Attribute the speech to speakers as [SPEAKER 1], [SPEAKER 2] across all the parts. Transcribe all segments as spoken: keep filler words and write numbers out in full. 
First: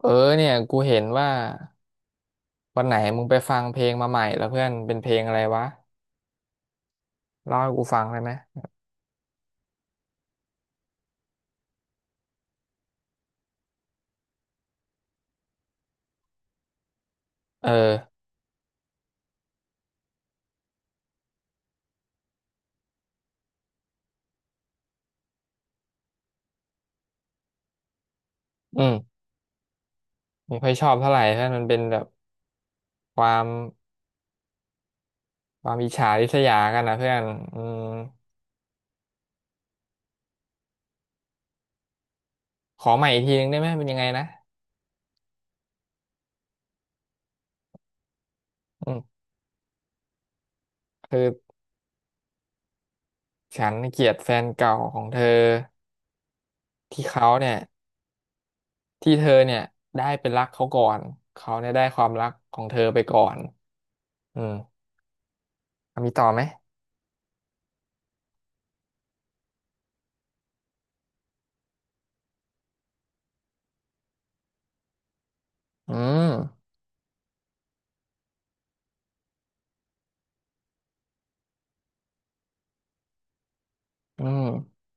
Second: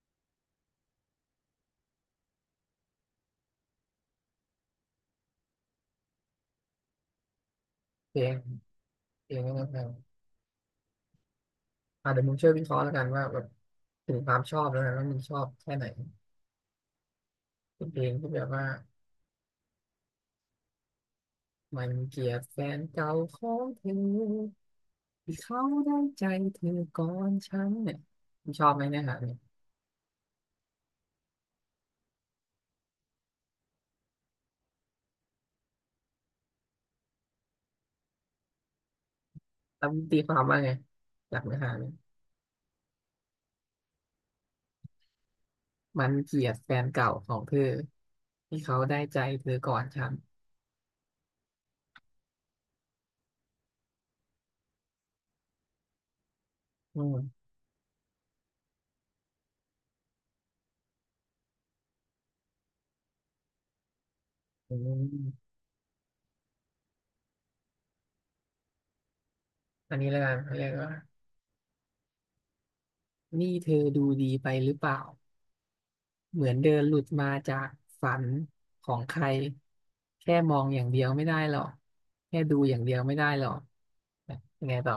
[SPEAKER 1] เออเนี่ยกูเห็นว่าวันไหนมึงไปฟังเพลงมาใหม่แล้วเพื่อนเป็นเพลงอะไรวะเล่าให้กูฟัง
[SPEAKER 2] เพ
[SPEAKER 1] ได้
[SPEAKER 2] ล
[SPEAKER 1] ไหม
[SPEAKER 2] งเพลงนั่นนะอ่าเดี๋ยวมึงช่วยวิเคราะห์แล้วกันว่าแบบถึงความชอบแล้วกันว่ามึงชอบแค่ไหน
[SPEAKER 1] เอ
[SPEAKER 2] เป็นเพลง
[SPEAKER 1] อ
[SPEAKER 2] ที่แบบว่ามันเกลียดแฟนเก่าของเธอที่เขาได้ใจเธอก่อนฉันเนี่ยมึงชอบไห
[SPEAKER 1] อื
[SPEAKER 2] มเนื้อหา
[SPEAKER 1] ม
[SPEAKER 2] เนี่ย
[SPEAKER 1] ไม่ค่อยชอบเท่าไหร่เพื่อนมันเป็นแบบความความอิจฉาริษยากันนะเพื่อนอืม
[SPEAKER 2] แล้วมึงตีความว่าไงจากเนื้อหาเนี่ย
[SPEAKER 1] ขอใหม่อีกทีนึงได้ไหมเป็นยังไงนะ
[SPEAKER 2] มันเกลียดแฟนเก่าของเธอที่เขา
[SPEAKER 1] อื
[SPEAKER 2] ได้ใจ
[SPEAKER 1] ม
[SPEAKER 2] เธอก่อนฉัน
[SPEAKER 1] คือฉันเกลียดแฟนเก่าของเธอ
[SPEAKER 2] อื
[SPEAKER 1] ที่เขา
[SPEAKER 2] ม
[SPEAKER 1] เนี่ยที่เธอเนี่ยได้เป็นรักเขาก่อนเขาเนี่ยได้ความรักของเธอไปก่อนอืม
[SPEAKER 2] อม
[SPEAKER 1] มีต่อไหม
[SPEAKER 2] อันนี้แล้วกันเขาเรียกว่านี่เธอดูดีไปหรือเปล่า
[SPEAKER 1] อืม
[SPEAKER 2] เหมือนเดินหลุดมาจากฝันของใครแค่มองอย่างเดียวไม่ได้หรอกแค่ดูอย่างเดียวไม่ได้หรอก
[SPEAKER 1] อื
[SPEAKER 2] ยังไง
[SPEAKER 1] ม
[SPEAKER 2] ต่อ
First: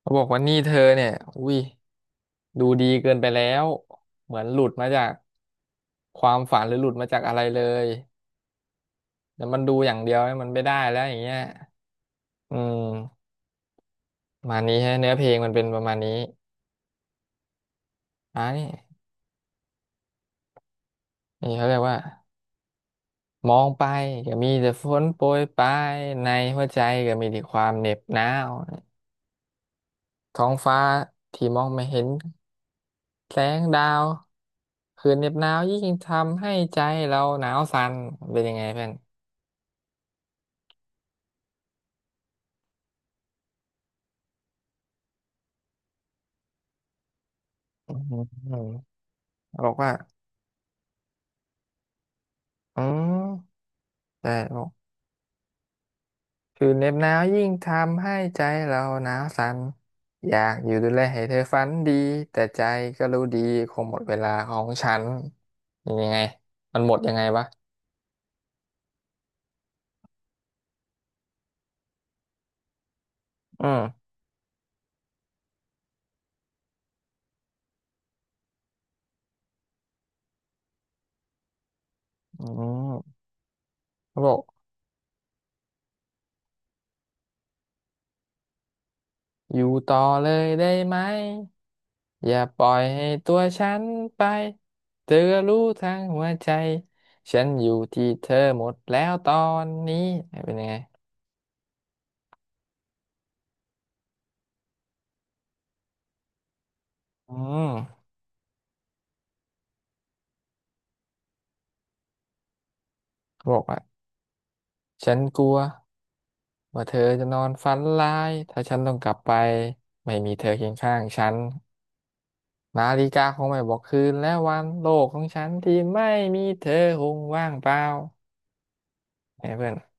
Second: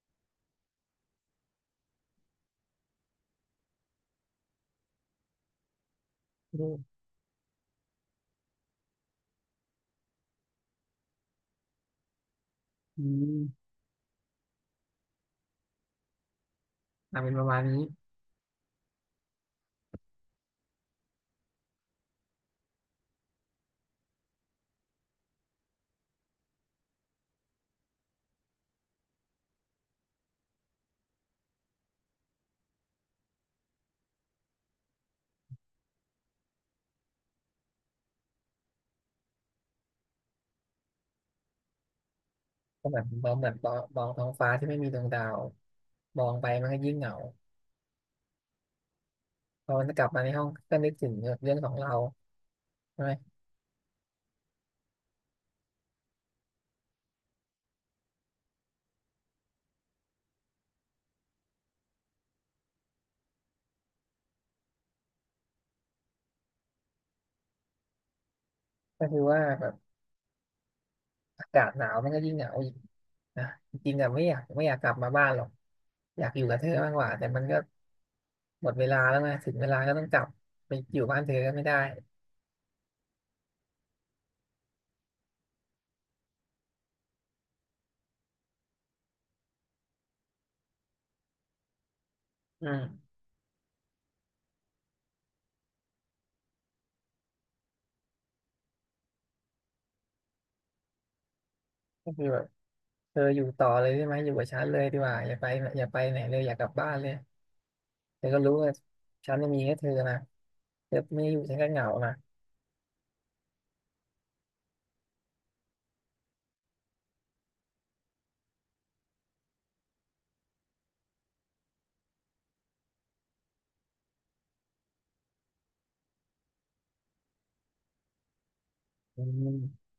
[SPEAKER 1] เขาบอกว่านี่เธอเนี่ยอุ้ยดูดีเกินไปแล้วเหมือนหลุดมาจากความฝัน
[SPEAKER 2] รู
[SPEAKER 1] หรือหลุด
[SPEAKER 2] ป
[SPEAKER 1] มาจากอะไรเลยแต่มันดูอย่างเดียวเนี่ยมันไม่ได้แล้วอย่างเงี้ยอืม
[SPEAKER 2] อืม
[SPEAKER 1] ประมาณนี้ฮะเนื้อเพลงมันเป็นประมาณนี้
[SPEAKER 2] อ่ะเป็นประมาณนี้
[SPEAKER 1] อ่านี่นี่เขาเรียกว่ามองไปก็มีแต่ฝนโปรยปลายในหัวใจก็มีแต่ความเหน็บหนาวท้องฟ้าที่มองไม่เห็นแสงดาวคืนเหน็บหนาวยิ่งทำให้ใจเราหนาวสั่นเป็นยังไงเพื่อน
[SPEAKER 2] ก็แบบมองแบบมองมองท้องฟ้าที่ไม่มีดวงดาวมองไปมันก็ยิ่งเหงา
[SPEAKER 1] อืม
[SPEAKER 2] พ
[SPEAKER 1] บอ
[SPEAKER 2] อ
[SPEAKER 1] ก
[SPEAKER 2] มัน
[SPEAKER 1] ว่า
[SPEAKER 2] กลับมาในห้องก็นึกถึงเรื่องของเรา
[SPEAKER 1] อื
[SPEAKER 2] ใช่ไหม
[SPEAKER 1] มแต่บอกคือเหน็บหนาวยิ่งทำให้ใจเราหนาวสั่นอยากอยู่ดูแลให้เธอฝันดีแต่ใจก็รู้ดีคงหมดเวลาของฉันยังไงมันหมดยังไงวะ
[SPEAKER 2] ก็คือว่าแบบอากาศหนาวมันก็ยิ่งเหงาอีกนะ
[SPEAKER 1] อื
[SPEAKER 2] จริงๆ
[SPEAKER 1] ม
[SPEAKER 2] อะไม่อยากไม่อยากกลับมาบ้านหรอกอยากอยู่กับเธอมากกว่าแต่มันก็ หมดเวลาแล้วไงถึงเวลาก็ต้องกลับไปอยู่บ้านเธอก็ไม่ได้
[SPEAKER 1] อืมเขาบอกอยู่ต่อเลยได้ไหมอย่าป
[SPEAKER 2] อื
[SPEAKER 1] ล่อยให้
[SPEAKER 2] ม
[SPEAKER 1] ตัวฉันไป เธอรู้ทั้งหัวใจฉันอยู่ที่เธอหมดแล้วตอนนี้เป็นยังไง
[SPEAKER 2] ก็คือแบบเธออยู่ต่อเลยได้ไหมอยู่กับฉันเลยดีกว่าอย่าไปอย่าไปไหนเลยอยากกลับบ้านเลย
[SPEAKER 1] อืม
[SPEAKER 2] เธอก็รู้ว่าฉันจะมีแค่เธอนะเธอไม่อยู่ฉันก็เหงานะ
[SPEAKER 1] เขาบอกว่า ฉันกลัวว่าเธอจะนอนฝันร้ายถ้าฉันต้องกลับไปไม่มีเธอเคียงข้างฉันนาฬิกาคงไม่บอกคืนและวันโลกของฉันที่ไม่มีเธอคงว่างเปล่า
[SPEAKER 2] อื
[SPEAKER 1] ไงเพื่อน
[SPEAKER 2] ม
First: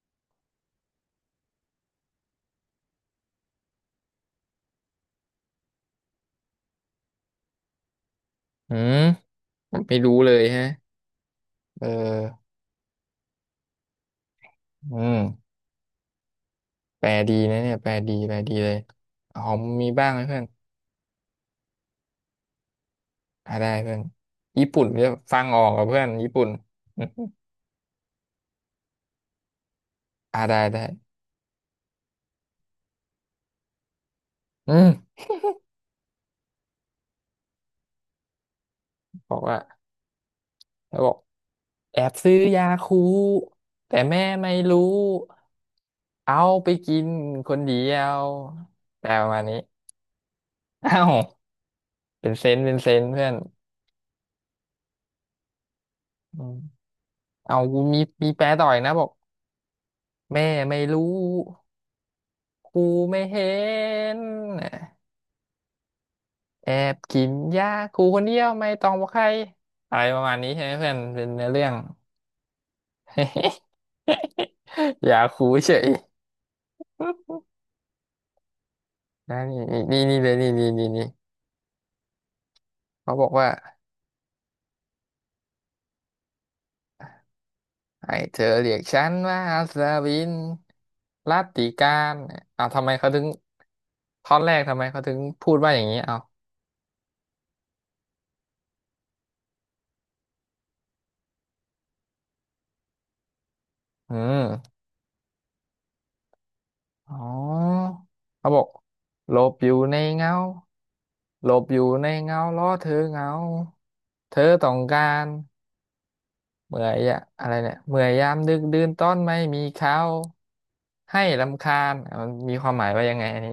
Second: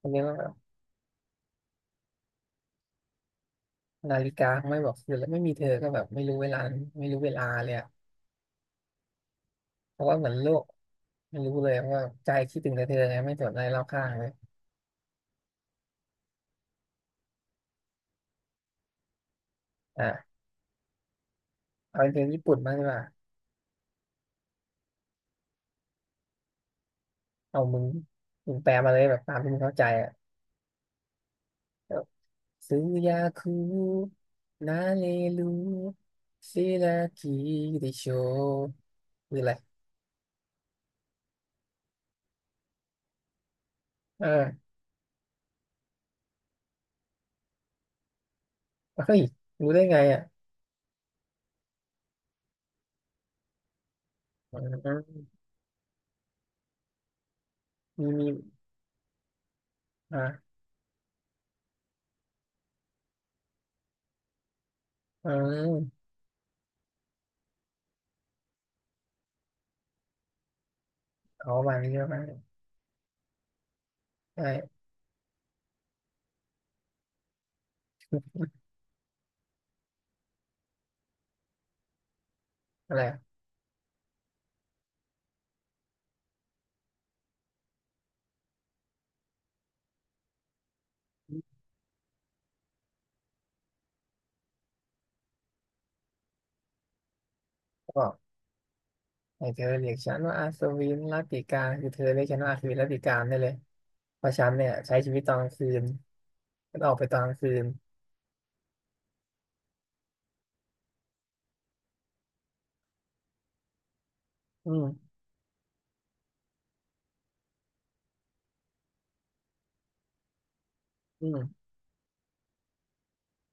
[SPEAKER 2] อันนี้ก็แบบนาฬิกาไม่บอกอยู่แล้วไม่มีเธอก็แบบไม่รู้เวลาไม่รู้เวลาเลยอะ
[SPEAKER 1] อืมไม่
[SPEAKER 2] เพราะ
[SPEAKER 1] รู้
[SPEAKER 2] ว่าเหมื
[SPEAKER 1] เล
[SPEAKER 2] อน
[SPEAKER 1] ย
[SPEAKER 2] โลก
[SPEAKER 1] ฮะ
[SPEAKER 2] ไม่รู้เลย
[SPEAKER 1] เอ
[SPEAKER 2] ว่าใจ
[SPEAKER 1] อ
[SPEAKER 2] คิดถึงแต่เธอไงไม่สนอะไรรอบข้างเลย
[SPEAKER 1] อืมแปลดีนะเนี่ยแปลดีแปลดีเลยหอมมีบ้างไหม
[SPEAKER 2] อ่ะ
[SPEAKER 1] เพื่อน
[SPEAKER 2] เอาเป็นเพลงญี่ปุ่นบ้างดีกว่า
[SPEAKER 1] อ่าได้เพื่อนญี่ปุ่นเนี่ยฟังออกกับเพื่อนญี่ปุ่น
[SPEAKER 2] เอามึงมึงแปลมาเลยแบบตามที่มึงเข้าใจอ่ะ
[SPEAKER 1] อ่าได้ได้
[SPEAKER 2] ซื้อยาคู
[SPEAKER 1] อื
[SPEAKER 2] นาเล
[SPEAKER 1] ม
[SPEAKER 2] ลูซิรากิดิโช
[SPEAKER 1] บ
[SPEAKER 2] คื
[SPEAKER 1] อ
[SPEAKER 2] อ
[SPEAKER 1] ก
[SPEAKER 2] อะไร
[SPEAKER 1] ว่าแล้วบอก แอบซื้อยาคูแต่แม่
[SPEAKER 2] อ
[SPEAKER 1] ไม่
[SPEAKER 2] ่า
[SPEAKER 1] รู้เอาไปกินคนเดียวแปล
[SPEAKER 2] เฮ้ย
[SPEAKER 1] ประมาณนี้
[SPEAKER 2] รู้ได้ไงอ่ะ
[SPEAKER 1] เอ้าเป็นเซนส์เป็นเซนส์เพื่อน
[SPEAKER 2] อ๋อ
[SPEAKER 1] อืมเอากูมี
[SPEAKER 2] มี
[SPEAKER 1] มี
[SPEAKER 2] มี
[SPEAKER 1] แปลต่อยนะบอก
[SPEAKER 2] อ่
[SPEAKER 1] แม่
[SPEAKER 2] า
[SPEAKER 1] ไม่รู้ครูไม่เห็น
[SPEAKER 2] อืม
[SPEAKER 1] แอบกินยาครูคนเดียวไม่ต้องบอกใครอะไรประมาณนี้ใช่ไหมเพื่อนเป็นเนื้อ
[SPEAKER 2] เอา
[SPEAKER 1] เรื่อง
[SPEAKER 2] วางเยอะมากใช่
[SPEAKER 1] ยาครูเฉย นะนี่นี่นี่นี่เลยนี่นี่นี่นี่
[SPEAKER 2] อะไร
[SPEAKER 1] เขา
[SPEAKER 2] อะ
[SPEAKER 1] บอกว่า ให้เธอเรียกฉันว่าสวินรัตติการเอาทำไมเขาถึงท่อนแรกทำไมเขาถึงพูดว่าอย่างนี้เอา
[SPEAKER 2] บอกให้เธอเรียกฉันว่าอาสวินรัตติกาคือเธอเรียกฉันว่าอาสวินรัตติกาได้เลย
[SPEAKER 1] อื
[SPEAKER 2] เพราะฉันเนี่ย
[SPEAKER 1] ม
[SPEAKER 2] ใช้ชีวิตตอนกลางคืนฉันออกไป
[SPEAKER 1] อ๋
[SPEAKER 2] ตอนกลางคืน
[SPEAKER 1] อเขาบอกหลบอยู่ในเงาหลบอยู่ในเงาล้อเธอเหงาเธอ
[SPEAKER 2] อื
[SPEAKER 1] ต้องกา
[SPEAKER 2] ม
[SPEAKER 1] รเมื่อยอะอะไรเนี่ยเมื่อยยามดึกดื่นต้อนไม่มีเขาให้
[SPEAKER 2] อื
[SPEAKER 1] รำ
[SPEAKER 2] ม
[SPEAKER 1] คาญอ่ะมันมีความหมายว่ายังไงอันนี้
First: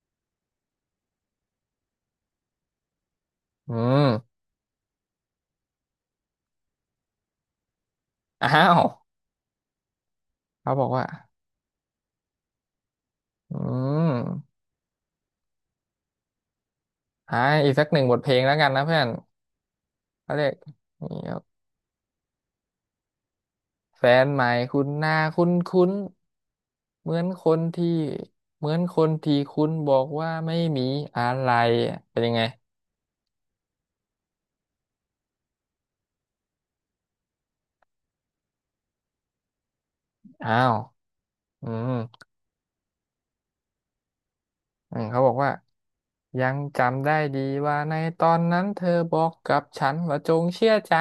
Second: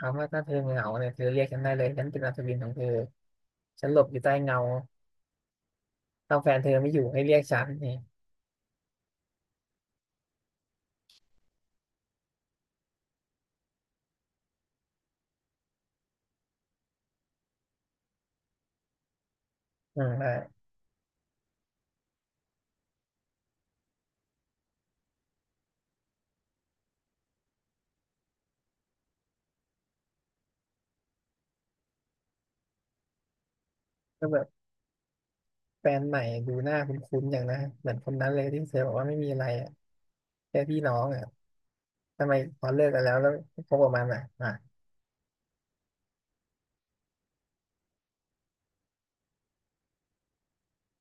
[SPEAKER 2] ถามว่าถ้าเธอเหงาเนี่ยเธอเรียกฉันได้เลยฉันเป็นอัศวินของเธอ
[SPEAKER 1] อื
[SPEAKER 2] ฉันหลบอยู่ใต้
[SPEAKER 1] ม
[SPEAKER 2] เงา ถอาแฟนเธอไม่อยู่ให้เรียกฉันเนี่ย
[SPEAKER 1] อ้าวเขาบอกว่าอืม อ่าอีกสักหนึ่งบทเพลงแล้วกันนะเพื่อน
[SPEAKER 2] อืมได้
[SPEAKER 1] เขาเรียกนี่ครับแฟนใหม่คุณหน้าคุ้นคุ้นเหมือนคนที่เหมือนคนที่คุณบอกว่าไม่มีอะไรอ่ะเป็นยังไง
[SPEAKER 2] ก็แบบแฟนใหม่ดูหน้าคุ้นๆอย่างนะเหมือนคนนั้นเลยที่เธอบอกว่าไม่มีอะไรอ่ะ
[SPEAKER 1] อ้า
[SPEAKER 2] แค่
[SPEAKER 1] ว
[SPEAKER 2] พี่น้องอ่ะ
[SPEAKER 1] อืม
[SPEAKER 2] ทำไมพอเลิกกันแล้วแล้วคบกับมันอ่ะอ่ะ
[SPEAKER 1] อืมเขาบอกว่ายังจำได้ดีว่าในตอนนั้นเธอบอกกับฉันว่าจงเชื่อใจ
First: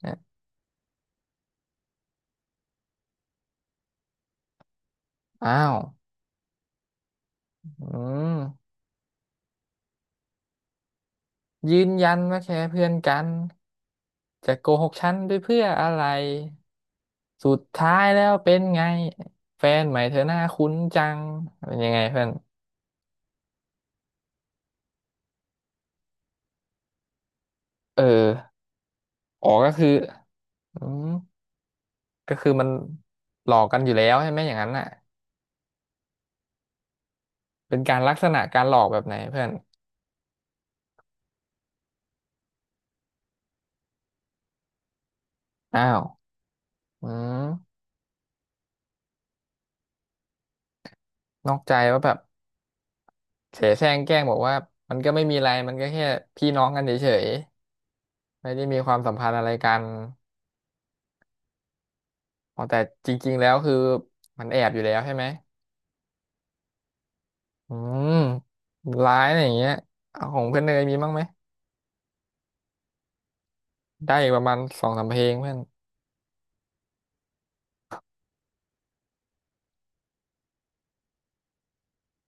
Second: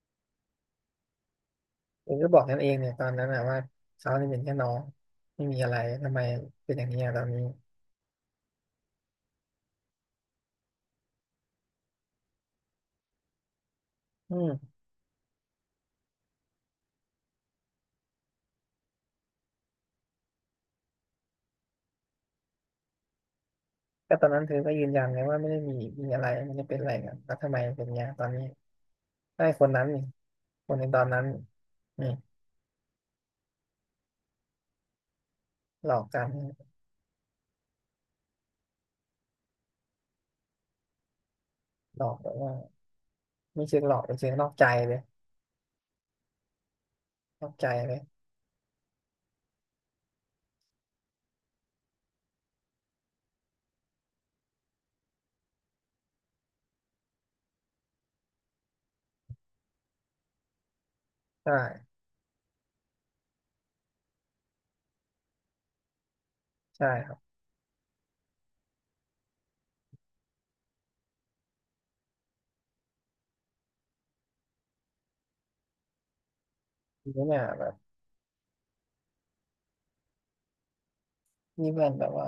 [SPEAKER 1] เนี่ย
[SPEAKER 2] เองก็บอกกันเองเนี่ยตอนนั้นอ่ะว่าเขาเนี่ยเป็นแค่น้องไม่มี
[SPEAKER 1] อ้า
[SPEAKER 2] อะ
[SPEAKER 1] ว
[SPEAKER 2] ไรทำไมเป็นอย่างนี้อ่ะตอนนี้
[SPEAKER 1] อืมยืนยันว่าแค่เพื่อนกัน
[SPEAKER 2] อื
[SPEAKER 1] จะโก
[SPEAKER 2] ม
[SPEAKER 1] หกฉันด้วยเพื่ออะไร สุดท้ายแล้วเป็นไงแฟนใหม่เธอหน้าคุ้นจังเป็นยังไงเพื่อน
[SPEAKER 2] ก็ตอนนั้นเธอก็ยืนยันเลยว่าไม่ได้มีมีอะไรไม่ได้เป็นอะไรกันแล้วทำไมเป็นอย่าง
[SPEAKER 1] เอ
[SPEAKER 2] นี้ตอ
[SPEAKER 1] อ
[SPEAKER 2] นนี้ได้
[SPEAKER 1] อ๋อ
[SPEAKER 2] ค
[SPEAKER 1] ก็
[SPEAKER 2] นนั้
[SPEAKER 1] คื
[SPEAKER 2] น
[SPEAKER 1] อ
[SPEAKER 2] นี่คน
[SPEAKER 1] อื
[SPEAKER 2] ในตอ
[SPEAKER 1] ม
[SPEAKER 2] นนั้นนี่
[SPEAKER 1] ก็คือมันหลอกกันอยู่แล้วใช่ไหมอย่างนั้นน่ะ
[SPEAKER 2] หลอกกัน
[SPEAKER 1] เป็นการลักษณะการหลอกแบบไหนเพื่อน
[SPEAKER 2] หลอกแบบว่าไม่เชิงหลอกเป็นเชิงนอกใจเลย
[SPEAKER 1] อ้าวอื
[SPEAKER 2] นอกใจ
[SPEAKER 1] ม
[SPEAKER 2] เลย
[SPEAKER 1] นอกใจว่าแบบเสแสร้งแกล้งบอกว่ามันก็ไม่มีอะไรมันก็แค่พี่น้องกันเฉยๆไม่ได้มีความสัมพันธ์อะไรกัน
[SPEAKER 2] ใช่
[SPEAKER 1] อ๋อแต่จริงๆแล้วคือมันแอบอยู่แล้วใช่ไหม
[SPEAKER 2] ใช่ครับ
[SPEAKER 1] อืมร้ายอะไรอย่างเงี้ยเอาของเพื่อนเนยมีบ้างไหม ได้อีกประมาณสองสามเพลงเพื่อน
[SPEAKER 2] ทีนี้เนี่ยแบบนี่เพื่อนแบบว่า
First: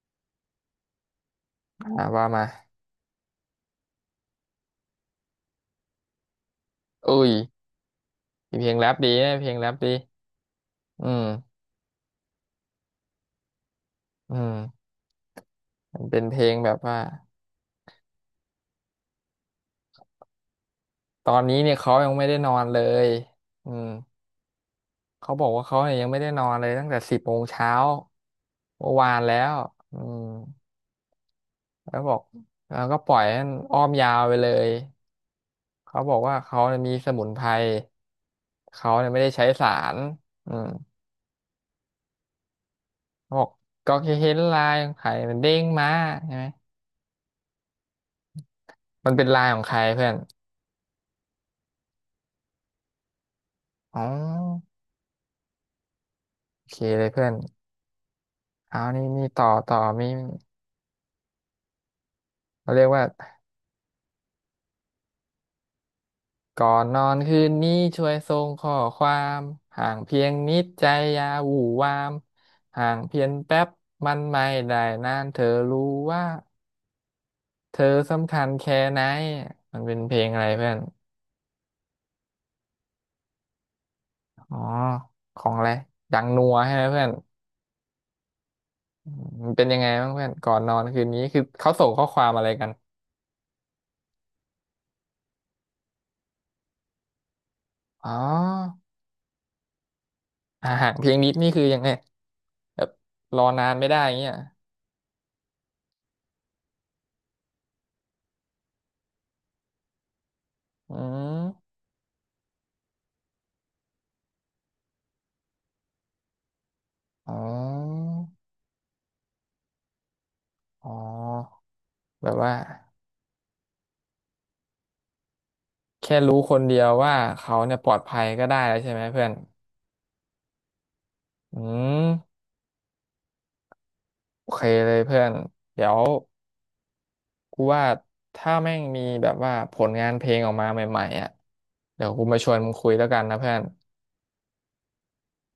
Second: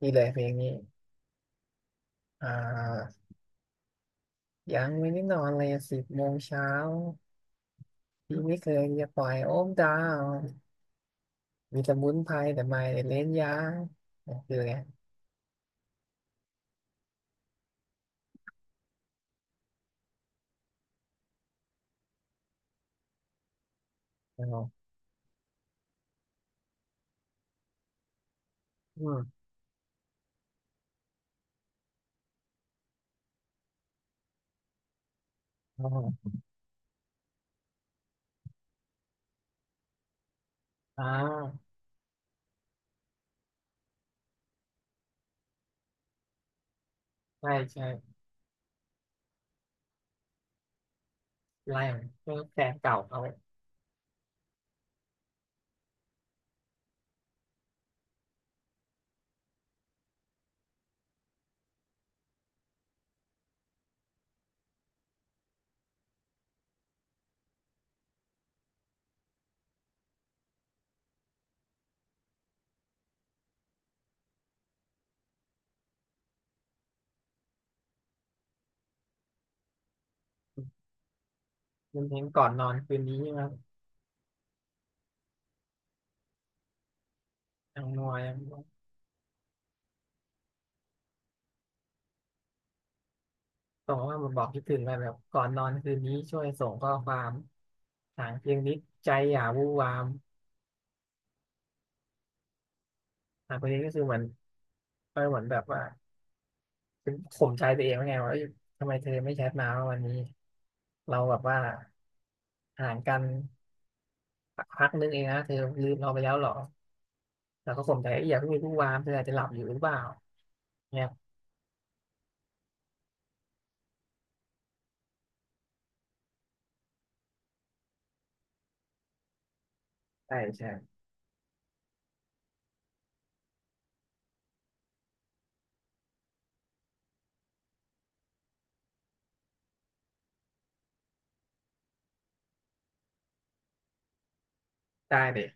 [SPEAKER 2] นี่เลยเพลงนี้
[SPEAKER 1] อ่าว่ามา
[SPEAKER 2] อ่ายังไม่ได้นอนเลยสิบโมงเช้า
[SPEAKER 1] เอ้ย
[SPEAKER 2] พี่
[SPEAKER 1] มี
[SPEAKER 2] ไม่
[SPEAKER 1] เพ
[SPEAKER 2] เค
[SPEAKER 1] ลง
[SPEAKER 2] ย
[SPEAKER 1] แรป
[SPEAKER 2] จะ
[SPEAKER 1] ดี
[SPEAKER 2] ปล่อ
[SPEAKER 1] นะ
[SPEAKER 2] ย
[SPEAKER 1] เพล
[SPEAKER 2] โอ
[SPEAKER 1] งแร
[SPEAKER 2] ม
[SPEAKER 1] ป
[SPEAKER 2] ดา
[SPEAKER 1] ดี
[SPEAKER 2] ว
[SPEAKER 1] อืม
[SPEAKER 2] มีสมุนไพรแต่ไม่ได้เล่นยาเนี่
[SPEAKER 1] อื
[SPEAKER 2] ยคือไง
[SPEAKER 1] มมันเป็นเพลงแบบว่าตอนนี้เนี่ยเขายังไม่ได้นอนเลยอืม
[SPEAKER 2] อ๋อ
[SPEAKER 1] เขาบอกว่าเขาเนี่ยยังไม่ได้นอนเลยตั้งแต่สิบโมงเช้าเมื่อ
[SPEAKER 2] อื
[SPEAKER 1] วานแล้
[SPEAKER 2] ม
[SPEAKER 1] วอืมแล้วบอกแล้วก็ปล่อยให้มันอ้อมยาวไปเลย
[SPEAKER 2] อ๋
[SPEAKER 1] เขาบอก
[SPEAKER 2] อ
[SPEAKER 1] ว่าเขาเนี่ยมีสมุนไพรเขาเนี่ยไม่ได้ใช้สารอืม
[SPEAKER 2] อ่า
[SPEAKER 1] เขาบอกก็แค่เห็นลายของไข่มันเด้งมาใช่ไหม
[SPEAKER 2] ใช่ใช่
[SPEAKER 1] มันเป็นไลน์ของใครเพื่อน
[SPEAKER 2] ไล่เพลงแฟนเก่าเขาเป
[SPEAKER 1] อ๋อโอเคเลยเพื่อนเอานี่นี่ต่อต่อมีเราเรียกว่าก่อนนอนคืนนี้ช่วยส่งข้อความห่างเพียงนิดใจอย่าหวู่วามห่างเพียงแป๊บมันไม่ได้นานเธอรู้ว่าเธอสำคัญแค่ไหนมันเป็นเพลงอะไรเพื่อน
[SPEAKER 2] ็นเพลงก่อนนอนคืนนี้ครับ
[SPEAKER 1] อ๋อของอะไรดังนัวใช่ไหมเพื่อน
[SPEAKER 2] ทางนวย
[SPEAKER 1] อืมมันเป็นยังไงบ้างเพื่อนก่อนนอนคืนนี้คือเขาส่งข้อความอะไรกัน
[SPEAKER 2] ส่งว่ามาบอกคิดถึงกันแบบก่อนนอนคืนนี้ช่วยส่งข้อความ
[SPEAKER 1] อ๋
[SPEAKER 2] ทางเพลงนี้
[SPEAKER 1] อ
[SPEAKER 2] ใจอย่าวู่วาม
[SPEAKER 1] อ่าห่างเพียงนิดนี่คือยังไง แบบรอ
[SPEAKER 2] อ่ะเพ
[SPEAKER 1] นา
[SPEAKER 2] ลง
[SPEAKER 1] น
[SPEAKER 2] นี้
[SPEAKER 1] ไม่
[SPEAKER 2] ก็
[SPEAKER 1] ได้
[SPEAKER 2] คือเหมือน
[SPEAKER 1] เงี้ย
[SPEAKER 2] ก็เหมืันแบบว่าป็นข่มใจตัวเองว่าไงว่าเอ้ยทำไมเธอไม่แชทมาว่าวันนี้
[SPEAKER 1] อื
[SPEAKER 2] เราแบบว่า
[SPEAKER 1] ม
[SPEAKER 2] ห่างกันพักนึงเองนะเธอลืมเราไปแล้วเหรอ
[SPEAKER 1] อ๋
[SPEAKER 2] แต่ก็ข่มใจ
[SPEAKER 1] อ
[SPEAKER 2] เอ้ยอย่าเพิ่งมีผู้วามเธออาจจะหลับอยู่หรือเปล่า
[SPEAKER 1] อ๋อ
[SPEAKER 2] เนี่ย
[SPEAKER 1] แบบว่าแค่รู้คนเดียวว่าเขาเนี่ยปลอดภัยก็ได้แล้วใช่ไหมเพื่อน
[SPEAKER 2] ใช่ใช่
[SPEAKER 1] อืมโอเคเลยเพื่อนเดี๋ยวกูว่าถ้าแม่งมีแบบว่าผลงานเพลงออกมาใหม่ๆอ่ะเดี๋ยวกูมาชวนมึงคุยแล้วกันนะเพื่อน
[SPEAKER 2] ได้เลย